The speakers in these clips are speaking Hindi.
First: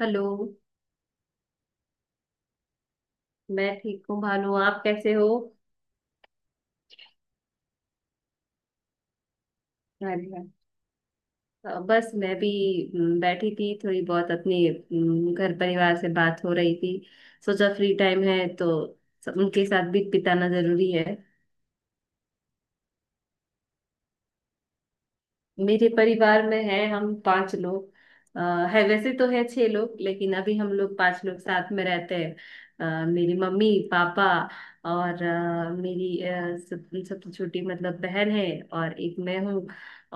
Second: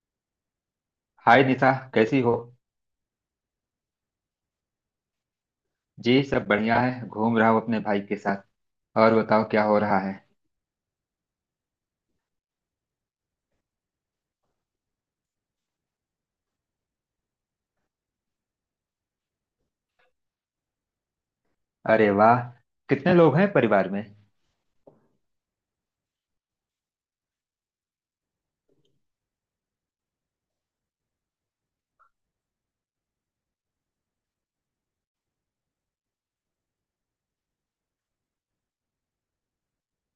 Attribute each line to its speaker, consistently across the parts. Speaker 1: हेलो।
Speaker 2: हाय निशा, कैसी हो?
Speaker 1: मैं ठीक हूँ भानु, आप कैसे हो?
Speaker 2: जी, सब बढ़िया है। घूम रहा हूँ अपने भाई के साथ। और बताओ, क्या हो रहा है?
Speaker 1: हाँ जी, हाँ। बस मैं भी। बैठी थी थोड़ी बहुत अपने घर परिवार से बात हो रही थी। सोचा फ्री टाइम है, तो उनके साथ भी बिताना जरूरी है।
Speaker 2: अरे वाह! कितने लोग हैं परिवार में?
Speaker 1: मेरे परिवार में है हम पांच लोग। अ, है वैसे तो है छह लोग, लेकिन अभी हम लोग पांच लोग साथ में रहते हैं। मेरी मम्मी पापा और मेरी सब सबसे छोटी मतलब बहन है, और एक मैं हूँ,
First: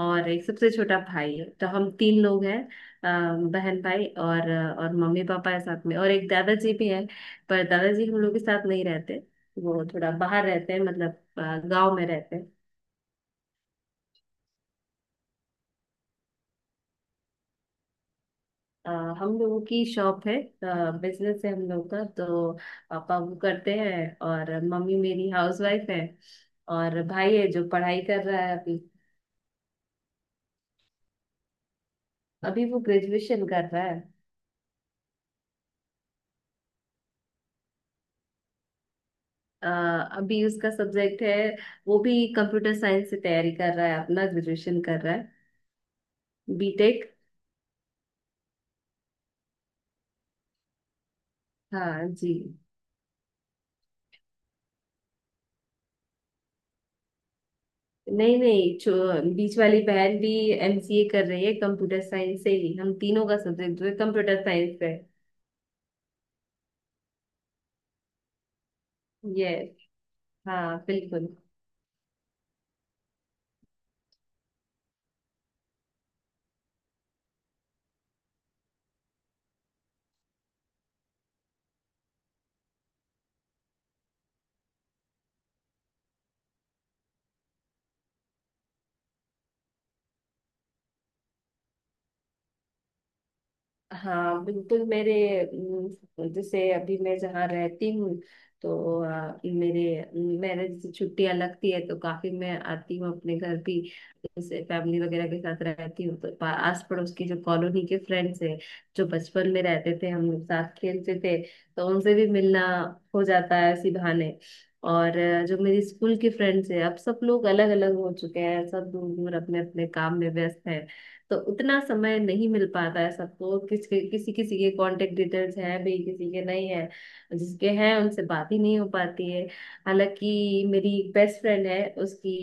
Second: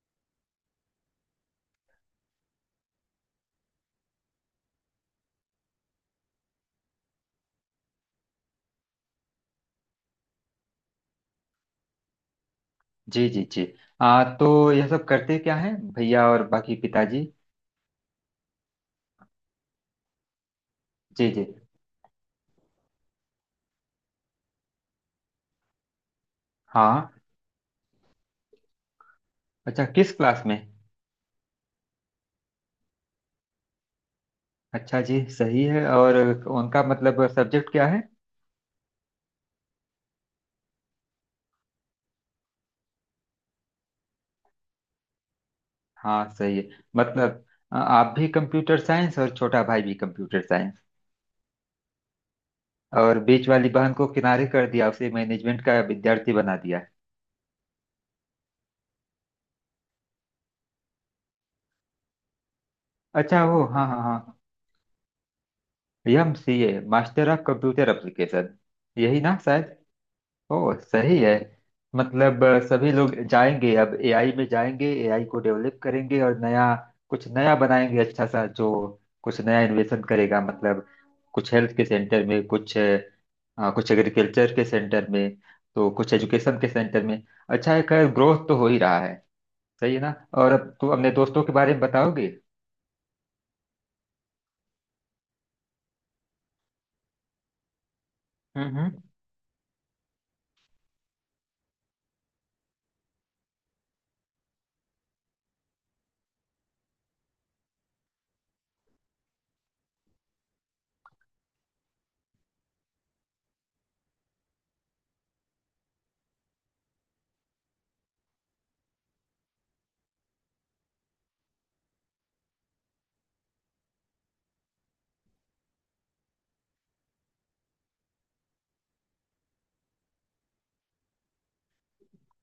Speaker 1: और एक सबसे छोटा भाई है, तो हम तीन लोग हैं। बहन भाई और मम्मी पापा है साथ में, और एक दादाजी भी है। पर दादाजी हम लोग के साथ नहीं रहते, वो थोड़ा बाहर रहते हैं, मतलब गांव में रहते हैं।
Speaker 2: जी जी जी। तो यह सब करते क्या हैं भैया और बाकी पिताजी?
Speaker 1: अ, हम लोगों की शॉप है,
Speaker 2: जी
Speaker 1: बिजनेस
Speaker 2: जी।
Speaker 1: है हम लोग का, तो पापा वो करते हैं, और मम्मी मेरी हाउसवाइफ है। और
Speaker 2: हाँ।
Speaker 1: भाई है जो पढ़ाई कर रहा है अभी।
Speaker 2: अच्छा, किस क्लास में?
Speaker 1: अभी वो ग्रेजुएशन कर रहा है।
Speaker 2: अच्छा जी, सही है। और उनका मतलब सब्जेक्ट क्या है?
Speaker 1: अ, अभी उसका सब्जेक्ट है, वो भी कंप्यूटर साइंस से तैयारी कर रहा है, अपना ग्रेजुएशन कर रहा है।
Speaker 2: हाँ, सही है।
Speaker 1: बीटेक।
Speaker 2: मतलब आप भी कंप्यूटर साइंस और छोटा भाई भी कंप्यूटर साइंस।
Speaker 1: हाँ जी।
Speaker 2: और बीच वाली बहन को किनारे कर दिया, उसे मैनेजमेंट का विद्यार्थी बना दिया।
Speaker 1: नहीं नहीं, छो बीच वाली बहन भी एमसीए कर रही है, कंप्यूटर साइंस से ही हम तीनों का
Speaker 2: अच्छा, वो
Speaker 1: सब्जेक्ट जो
Speaker 2: हाँ
Speaker 1: है
Speaker 2: हाँ हाँ।
Speaker 1: कंप्यूटर साइंस है।
Speaker 2: M C A master of computer application, यही ना
Speaker 1: यस।
Speaker 2: शायद। ओ
Speaker 1: हाँ
Speaker 2: सही
Speaker 1: बिल्कुल।
Speaker 2: है। मतलब सभी लोग जाएंगे, अब एआई में जाएंगे, एआई को डेवलप करेंगे और नया कुछ नया बनाएंगे। अच्छा सा जो कुछ नया इन्वेशन करेगा। मतलब कुछ हेल्थ के सेंटर में कुछ हाँ, कुछ एग्रीकल्चर के सेंटर में तो कुछ एजुकेशन के सेंटर में। अच्छा है, खैर ग्रोथ तो हो ही रहा है। सही है ना। और अब तो अपने दोस्तों के बारे में बताओगे?
Speaker 1: हाँ बिल्कुल, मेरे जैसे अभी मैं जहाँ रहती हूँ, तो
Speaker 2: हम्म।
Speaker 1: मेरे मेरे जैसे छुट्टियाँ लगती है, तो काफी मैं आती हूँ अपने घर भी। जैसे फैमिली वगैरह के साथ रहती हूँ, तो आस पड़ोस की जो कॉलोनी के फ्रेंड्स हैं, जो बचपन में रहते थे हम लोग साथ खेलते थे, तो उनसे भी मिलना हो जाता है इसी बहाने। और जो मेरी स्कूल की फ्रेंड्स है, अब सब लोग अलग अलग हो चुके हैं, सब दूर दूर अपने अपने काम में व्यस्त हैं, तो उतना समय नहीं मिल पाता है सबको। किसी किसी के कांटेक्ट डिटेल्स हैं, भी किसी के नहीं है। जिसके हैं उनसे बात ही नहीं हो पाती है। हालांकि मेरी बेस्ट फ्रेंड है, उसकी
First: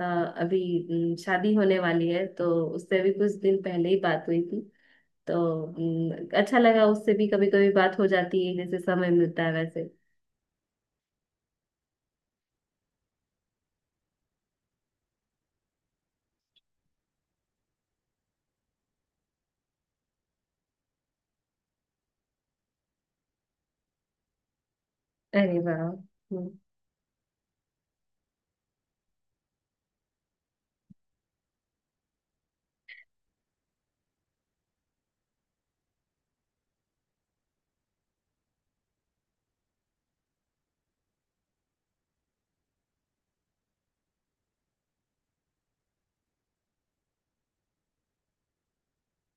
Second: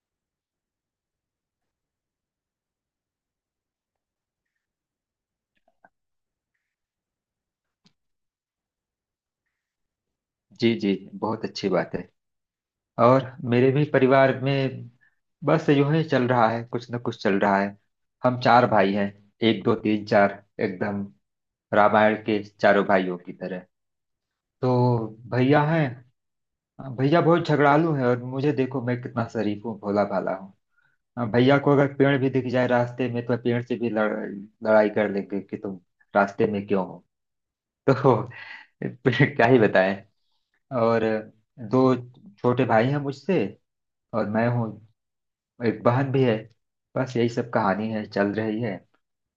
Speaker 1: अभी शादी होने वाली है, तो उससे भी कुछ दिन पहले ही बात हुई थी। तो अच्छा लगा, उससे भी कभी कभी बात हो जाती है जैसे समय मिलता है वैसे।
Speaker 2: जी जी। बहुत अच्छी बात है। और मेरे भी परिवार में बस यूं ही चल रहा है, कुछ न कुछ चल रहा है। हम चार भाई हैं। एक दो तीन चार, एकदम रामायण के चारों भाइयों की तरह। तो
Speaker 1: अरे
Speaker 2: भैया
Speaker 1: वाह।
Speaker 2: हैं।
Speaker 1: हम्म।
Speaker 2: भैया बहुत झगड़ालू हैं और मुझे देखो, मैं कितना शरीफ हूँ, भोला भाला हूँ। हाँ, भैया को अगर पेड़ भी दिख जाए रास्ते में तो पेड़ से भी लड़ाई कर लेंगे कि तुम रास्ते में क्यों हो। तो क्या ही बताएं। और दो छोटे भाई हैं मुझसे और मैं हूँ। एक बहन भी है। बस यही सब कहानी है, चल रही है।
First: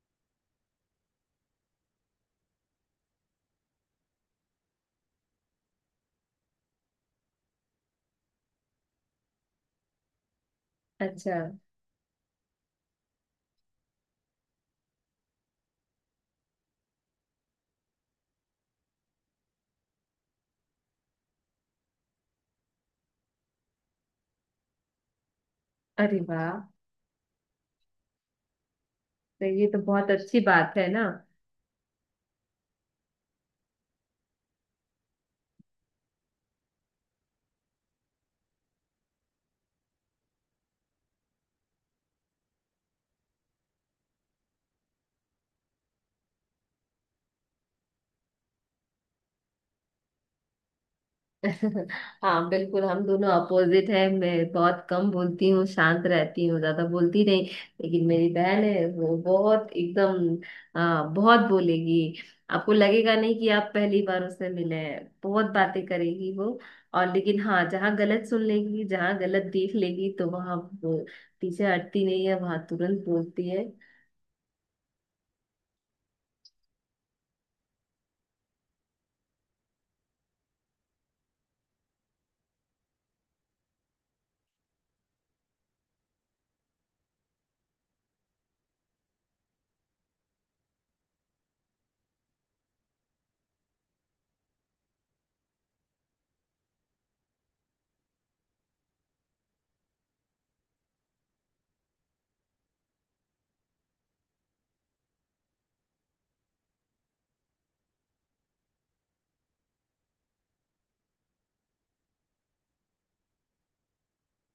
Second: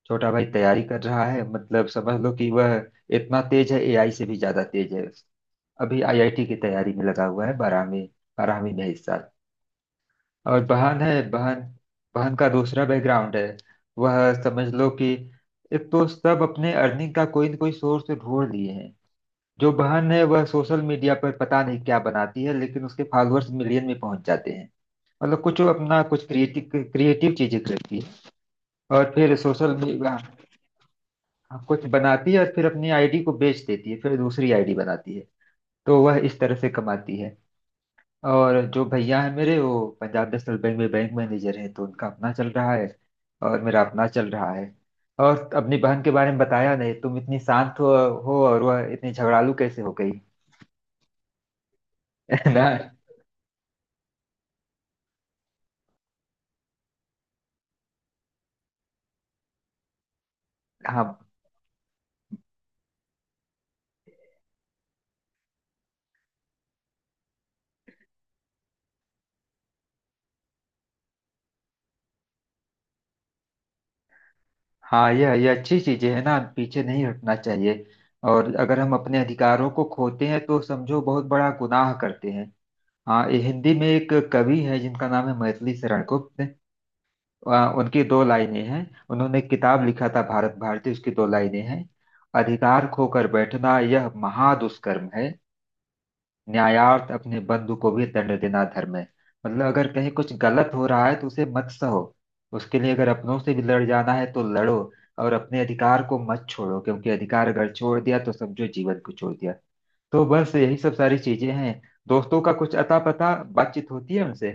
Speaker 2: छोटा भाई तैयारी कर रहा है, मतलब समझ लो कि वह इतना तेज है, एआई से भी ज्यादा तेज है। अभी आईआईटी की तैयारी में लगा हुआ है, बारहवीं बारहवीं में इस साल। और बहन है।
Speaker 1: अच्छा।
Speaker 2: बहन बहन का दूसरा बैकग्राउंड है। वह समझ लो कि एक तो सब अपने अर्निंग का कोई न कोई सोर्स ढूंढ लिए हैं। जो बहन है वह सोशल मीडिया पर पता नहीं क्या बनाती है, लेकिन उसके फॉलोअर्स मिलियन में पहुंच जाते हैं। मतलब कुछ वो अपना
Speaker 1: अरे
Speaker 2: कुछ
Speaker 1: वाह,
Speaker 2: क्रिएटिव क्रिएटिव चीजें करती है। और फिर
Speaker 1: तो ये
Speaker 2: सोशल
Speaker 1: तो बहुत
Speaker 2: मीडिया
Speaker 1: अच्छी बात है ना।
Speaker 2: कुछ बनाती है और फिर अपनी आईडी को बेच देती है, फिर दूसरी आईडी बनाती है। तो वह इस तरह से कमाती है। और जो भैया है मेरे, वो पंजाब नेशनल बैंक में बैंक मैनेजर है, तो उनका अपना चल रहा है। और मेरा अपना चल रहा है। और अपनी बहन के बारे में बताया नहीं। तुम इतनी शांत हो और वह इतनी झगड़ालू कैसे हो गई?
Speaker 1: हाँ
Speaker 2: है ना।
Speaker 1: बिल्कुल, हम दोनों अपोजिट हैं। मैं बहुत कम बोलती हूँ, शांत रहती हूँ, ज्यादा बोलती नहीं। लेकिन मेरी बहन है, वो बहुत एकदम
Speaker 2: हाँ
Speaker 1: बहुत बोलेगी। आपको लगेगा नहीं कि आप पहली बार उससे मिले हैं, बहुत बातें करेगी वो। और लेकिन हाँ, जहाँ गलत सुन लेगी, जहाँ गलत देख लेगी, तो वहाँ वो पीछे हटती नहीं है, वहाँ तुरंत बोलती है।
Speaker 2: हाँ, यह ये अच्छी चीजें है ना, पीछे नहीं हटना चाहिए। और अगर हम अपने अधिकारों को खोते हैं तो समझो बहुत बड़ा गुनाह करते हैं। हाँ, ये हिंदी में एक कवि है जिनका नाम है मैथिली शरण गुप्त। उनकी दो लाइनें हैं। उन्होंने किताब लिखा था भारत भारती, उसकी दो लाइनें हैं। "अधिकार खोकर बैठना यह महादुष्कर्म है। न्यायार्थ अपने बंधु को भी दंड देना धर्म है।" मतलब अगर कहीं कुछ गलत हो रहा है तो उसे मत सहो। उसके लिए अगर अपनों से भी लड़ जाना है तो लड़ो। और अपने अधिकार को मत छोड़ो, क्योंकि अधिकार अगर छोड़ दिया तो समझो जीवन को छोड़ दिया। तो बस यही सब सारी चीजें हैं। दोस्तों का कुछ अता पता, बातचीत होती है उनसे?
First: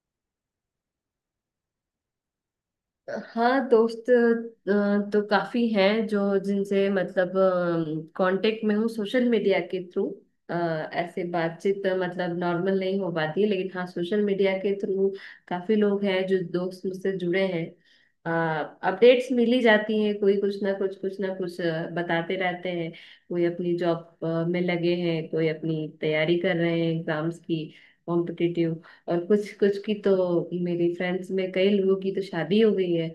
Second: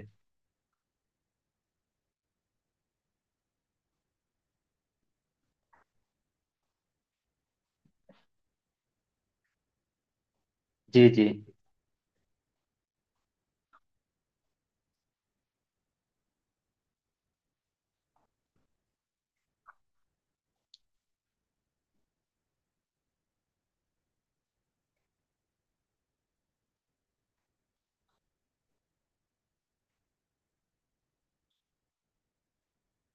Speaker 1: हाँ दोस्त तो काफी हैं जो, जिनसे मतलब कांटेक्ट में हूँ सोशल मीडिया के थ्रू।
Speaker 2: जी
Speaker 1: ऐसे
Speaker 2: जी।
Speaker 1: बातचीत मतलब नॉर्मल नहीं हो पाती है, लेकिन हाँ सोशल मीडिया के थ्रू काफी लोग हैं जो दोस्त मुझसे जुड़े हैं। अपडेट्स मिली जाती हैं, कोई कुछ ना कुछ बताते रहते हैं। कोई अपनी जॉब में लगे हैं, कोई अपनी तैयारी कर रहे हैं एग्जाम्स की, कॉम्पिटिटिव। और कुछ कुछ की तो मेरी फ्रेंड्स में कई लोगों की तो शादी हो गई है,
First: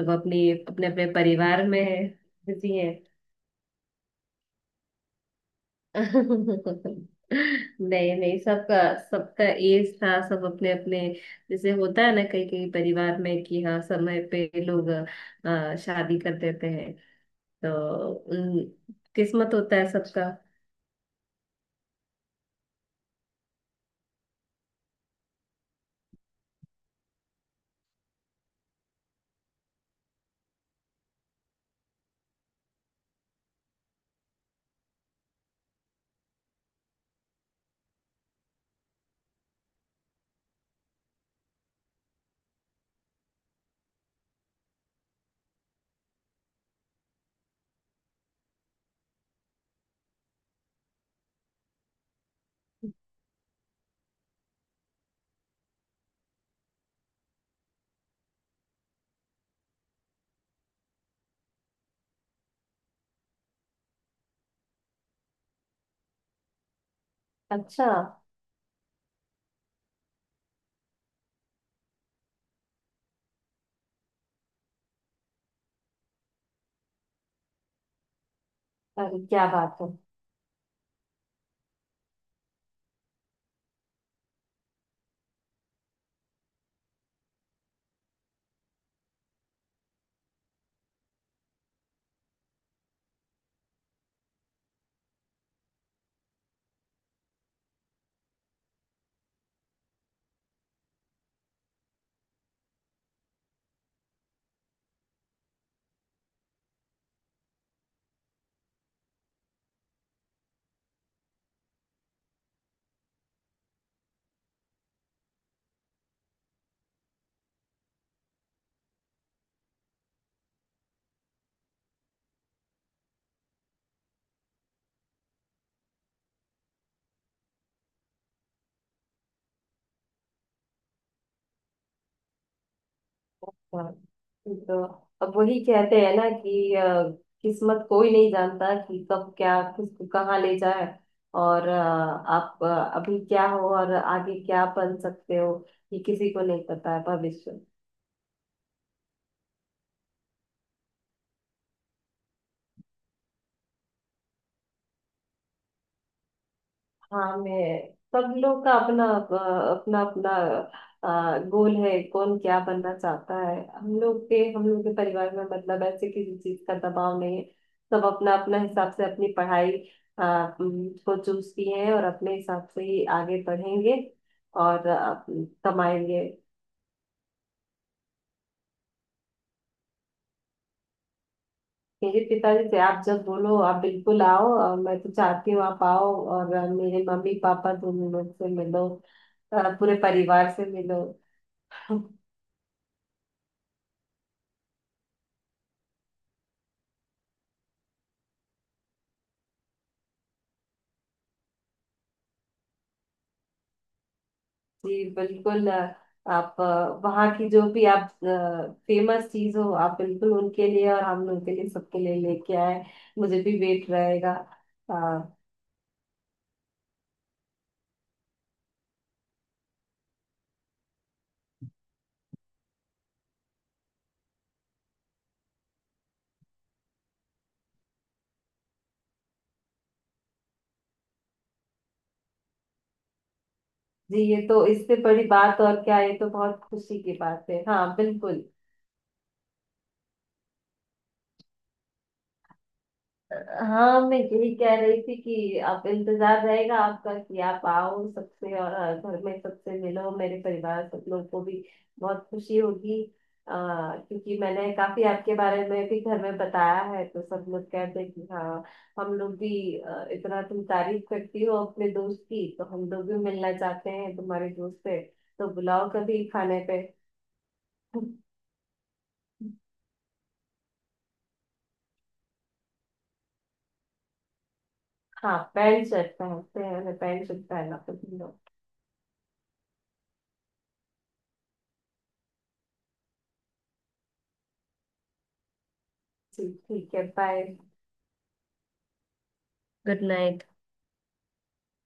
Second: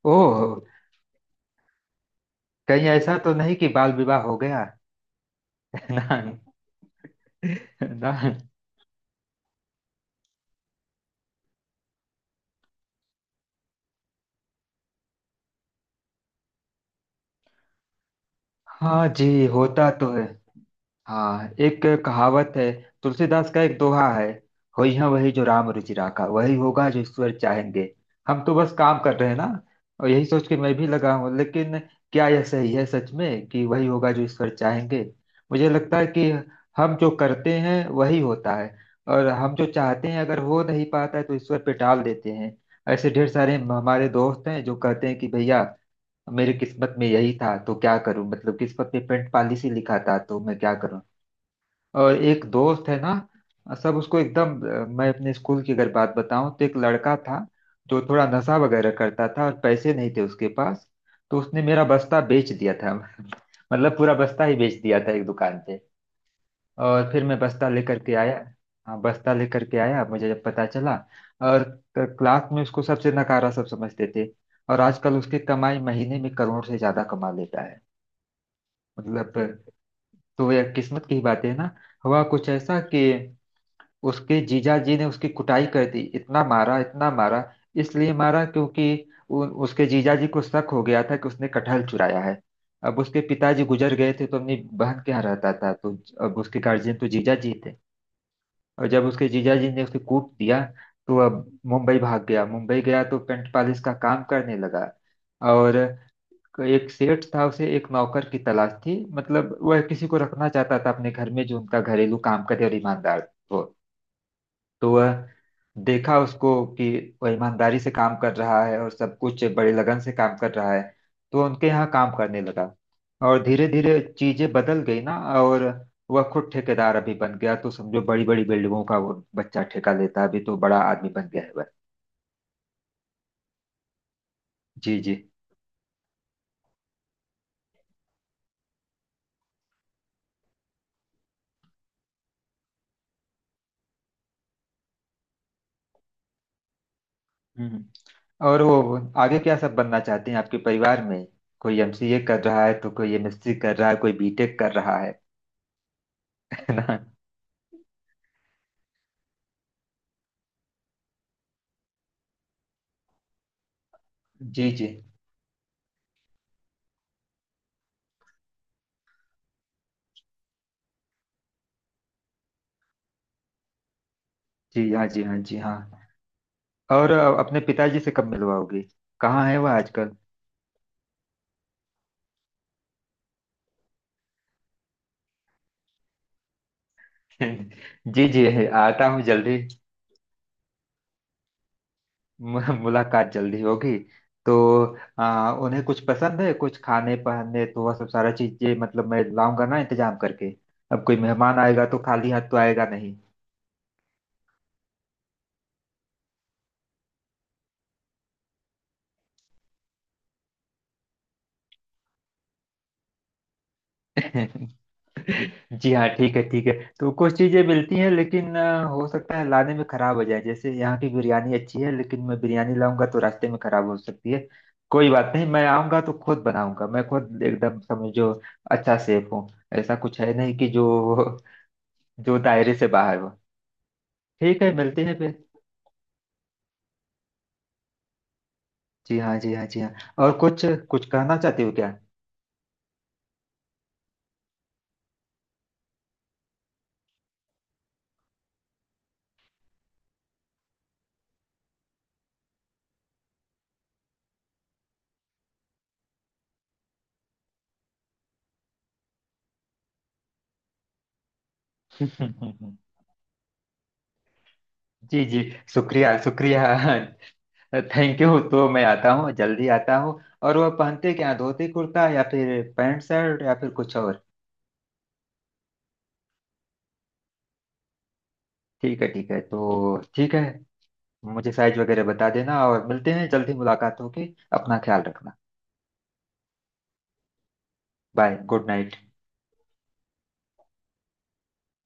Speaker 1: सब अपनी
Speaker 2: ओह,
Speaker 1: अपने अपने परिवार में है, बिजी
Speaker 2: कहीं
Speaker 1: है।
Speaker 2: ऐसा तो नहीं कि बाल विवाह हो गया ना? ना।
Speaker 1: नहीं नहीं, सबका सबका एज था, सब अपने अपने जैसे होता है ना, कई कई परिवार में, कि हाँ समय पे लोग शादी कर देते हैं। तो
Speaker 2: हाँ जी,
Speaker 1: किस्मत होता
Speaker 2: होता
Speaker 1: है
Speaker 2: तो है।
Speaker 1: सबका।
Speaker 2: हाँ, एक कहावत है, तुलसीदास का एक दोहा है, "होई है वही जो राम रुचि राखा।" वही होगा जो ईश्वर चाहेंगे। हम तो बस काम कर रहे हैं ना। और यही सोच के मैं भी लगा हूँ, लेकिन क्या यह सही है सच में कि वही होगा जो ईश्वर चाहेंगे? मुझे लगता है कि हम जो करते हैं वही होता है। और हम जो चाहते हैं अगर हो नहीं पाता है तो ईश्वर पे टाल देते हैं। ऐसे ढेर सारे हमारे दोस्त हैं जो कहते हैं कि भैया, मेरी किस्मत में यही था तो क्या करूं, मतलब किस्मत में पेंट पॉलिसी लिखा था तो मैं क्या करूं। और एक दोस्त है ना, सब उसको एकदम मैं अपने स्कूल की अगर बात बताऊं तो, एक लड़का था जो थोड़ा नशा वगैरह करता था और पैसे नहीं थे उसके पास। तो उसने मेरा बस्ता बेच दिया था मतलब पूरा बस्ता ही बेच दिया था, एक दुकान पे। और फिर मैं बस्ता
Speaker 1: अच्छा।
Speaker 2: लेकर के आया। हाँ, बस्ता लेकर के आया मुझे जब पता चला। और क्लास में उसको सबसे नकारा सब समझते थे। और आजकल उसकी कमाई महीने में करोड़ से ज्यादा कमा लेता है।
Speaker 1: अरे
Speaker 2: मतलब
Speaker 1: क्या बात है।
Speaker 2: तो यह किस्मत की बात है ना। हुआ कुछ ऐसा कि उसके जीजाजी ने उसकी कुटाई कर दी, इतना मारा इतना मारा। इसलिए मारा क्योंकि उसके जीजाजी को शक हो गया था कि उसने कटहल चुराया है। अब उसके पिताजी गुजर गए थे, तो अपनी बहन के यहाँ रहता था, तो अब उसके गार्जियन तो जीजाजी थे। और जब उसके जीजाजी ने उसे कूट दिया, तो अब मुंबई भाग गया। मुंबई गया तो पेंट पॉलिश का काम करने लगा। और एक सेठ था, उसे एक नौकर की तलाश थी, मतलब वह किसी को रखना चाहता था अपने घर में जो उनका घरेलू काम करे और ईमानदार हो। तो वह देखा उसको कि वह ईमानदारी से काम कर रहा है और सब कुछ बड़े लगन से काम कर रहा है। तो उनके यहाँ काम करने लगा। और धीरे धीरे चीजें बदल गई ना। और वह खुद ठेकेदार अभी बन गया, तो समझो बड़ी बड़ी बिल्डिंगों का वो बच्चा ठेका लेता है अभी, तो बड़ा आदमी बन गया है वह।
Speaker 1: हाँ, तो
Speaker 2: जी जी।
Speaker 1: अब वही कहते हैं ना कि किस्मत कोई नहीं जानता कि कब क्या किसको कहाँ ले जाए, और आप अभी क्या हो और आगे क्या बन सकते हो, ये किसी को नहीं पता है, भविष्य।
Speaker 2: हम्म। और वो आगे क्या सब बनना चाहते हैं आपके परिवार में? कोई एमसीए कर रहा है तो कोई एमएससी कर रहा है, कोई बीटेक कर रहा है है ना।
Speaker 1: हाँ मैं, सब लोग का अपना अपना अपना गोल है, कौन क्या बनना चाहता है। हम लोग के हम
Speaker 2: जी
Speaker 1: लोग
Speaker 2: जी।
Speaker 1: के परिवार में मतलब ऐसे किसी चीज का दबाव नहीं है, सब अपना अपना हिसाब से अपनी पढ़ाई को चूज किए हैं, और अपने हिसाब से ही आगे बढ़ेंगे और
Speaker 2: जी हाँ जी हाँ जी हाँ।
Speaker 1: कमाएंगे।
Speaker 2: और अपने पिताजी से कब मिलवाओगी? कहाँ है वह आजकल?
Speaker 1: मेरे पिताजी से आप जब बोलो आप बिल्कुल आओ, और मैं तो चाहती हूँ आप आओ और मेरे मम्मी पापा दोनों
Speaker 2: जी
Speaker 1: लोग
Speaker 2: जी,
Speaker 1: से
Speaker 2: है,
Speaker 1: मिलो,
Speaker 2: आता हूँ जल्दी।
Speaker 1: पूरे परिवार से मिलो।
Speaker 2: मुलाकात जल्दी होगी। तो उन्हें कुछ पसंद है कुछ खाने पहनने, तो वह सब सारा चीजें मतलब मैं लाऊंगा ना, इंतजाम करके। अब कोई मेहमान आएगा तो खाली हाथ तो आएगा नहीं।
Speaker 1: जी, बिल्कुल। आप वहाँ की जो भी आप फेमस चीज हो, आप बिल्कुल उनके लिए और हम लोग के लिए, सबके लिए लेके आए। मुझे भी वेट रहेगा। अ,
Speaker 2: जी हाँ, ठीक है ठीक है। तो कुछ चीजें मिलती हैं, लेकिन हो सकता है लाने में खराब हो जाए। जैसे यहाँ की बिरयानी अच्छी है, लेकिन मैं बिरयानी लाऊंगा तो रास्ते में खराब हो सकती है। कोई बात नहीं, मैं आऊंगा तो खुद बनाऊंगा। मैं खुद एकदम समझो अच्छा सेफ हूँ। ऐसा कुछ है नहीं कि जो जो दायरे से बाहर हो।
Speaker 1: जी, ये
Speaker 2: ठीक
Speaker 1: तो
Speaker 2: है,
Speaker 1: इससे
Speaker 2: मिलते हैं
Speaker 1: बड़ी
Speaker 2: फिर।
Speaker 1: बात और क्या है, ये तो बहुत खुशी की बात है। हाँ बिल्कुल।
Speaker 2: जी हाँ जी हाँ जी हाँ। और कुछ कुछ कहना चाहती हो क्या?
Speaker 1: हाँ, मैं यही कह रही थी कि आप इंतजार रहेगा आपका कि आप आओ सबसे, और घर में सबसे मिलो, मेरे परिवार सब लोग को भी बहुत खुशी होगी। अ, क्योंकि मैंने काफी आपके बारे में भी घर में बताया है, तो सब लोग कहते हैं कि हाँ, हम लोग भी इतना तुम तारीफ करती हो अपने दोस्त की, तो हम लोग भी मिलना चाहते हैं तुम्हारे दोस्त से।
Speaker 2: जी जी।
Speaker 1: तो बुलाओ
Speaker 2: शुक्रिया
Speaker 1: कभी खाने
Speaker 2: शुक्रिया।
Speaker 1: पे।
Speaker 2: थैंक यू, तो मैं आता हूँ जल्दी आता हूँ। और वह पहनते क्या, धोती कुर्ता या फिर पैंट शर्ट या फिर कुछ और?
Speaker 1: हाँ, पैंट शर्ट पहनते हैं, हमें पैंट शर्ट पहनना पसंद है।
Speaker 2: ठीक है ठीक है, तो ठीक है। मुझे साइज वगैरह बता देना, और मिलते हैं। जल्दी मुलाकात होगी। अपना ख्याल रखना।
Speaker 1: जी, ठीक है। Bye.
Speaker 2: Bye. Good night.
Speaker 1: Good night.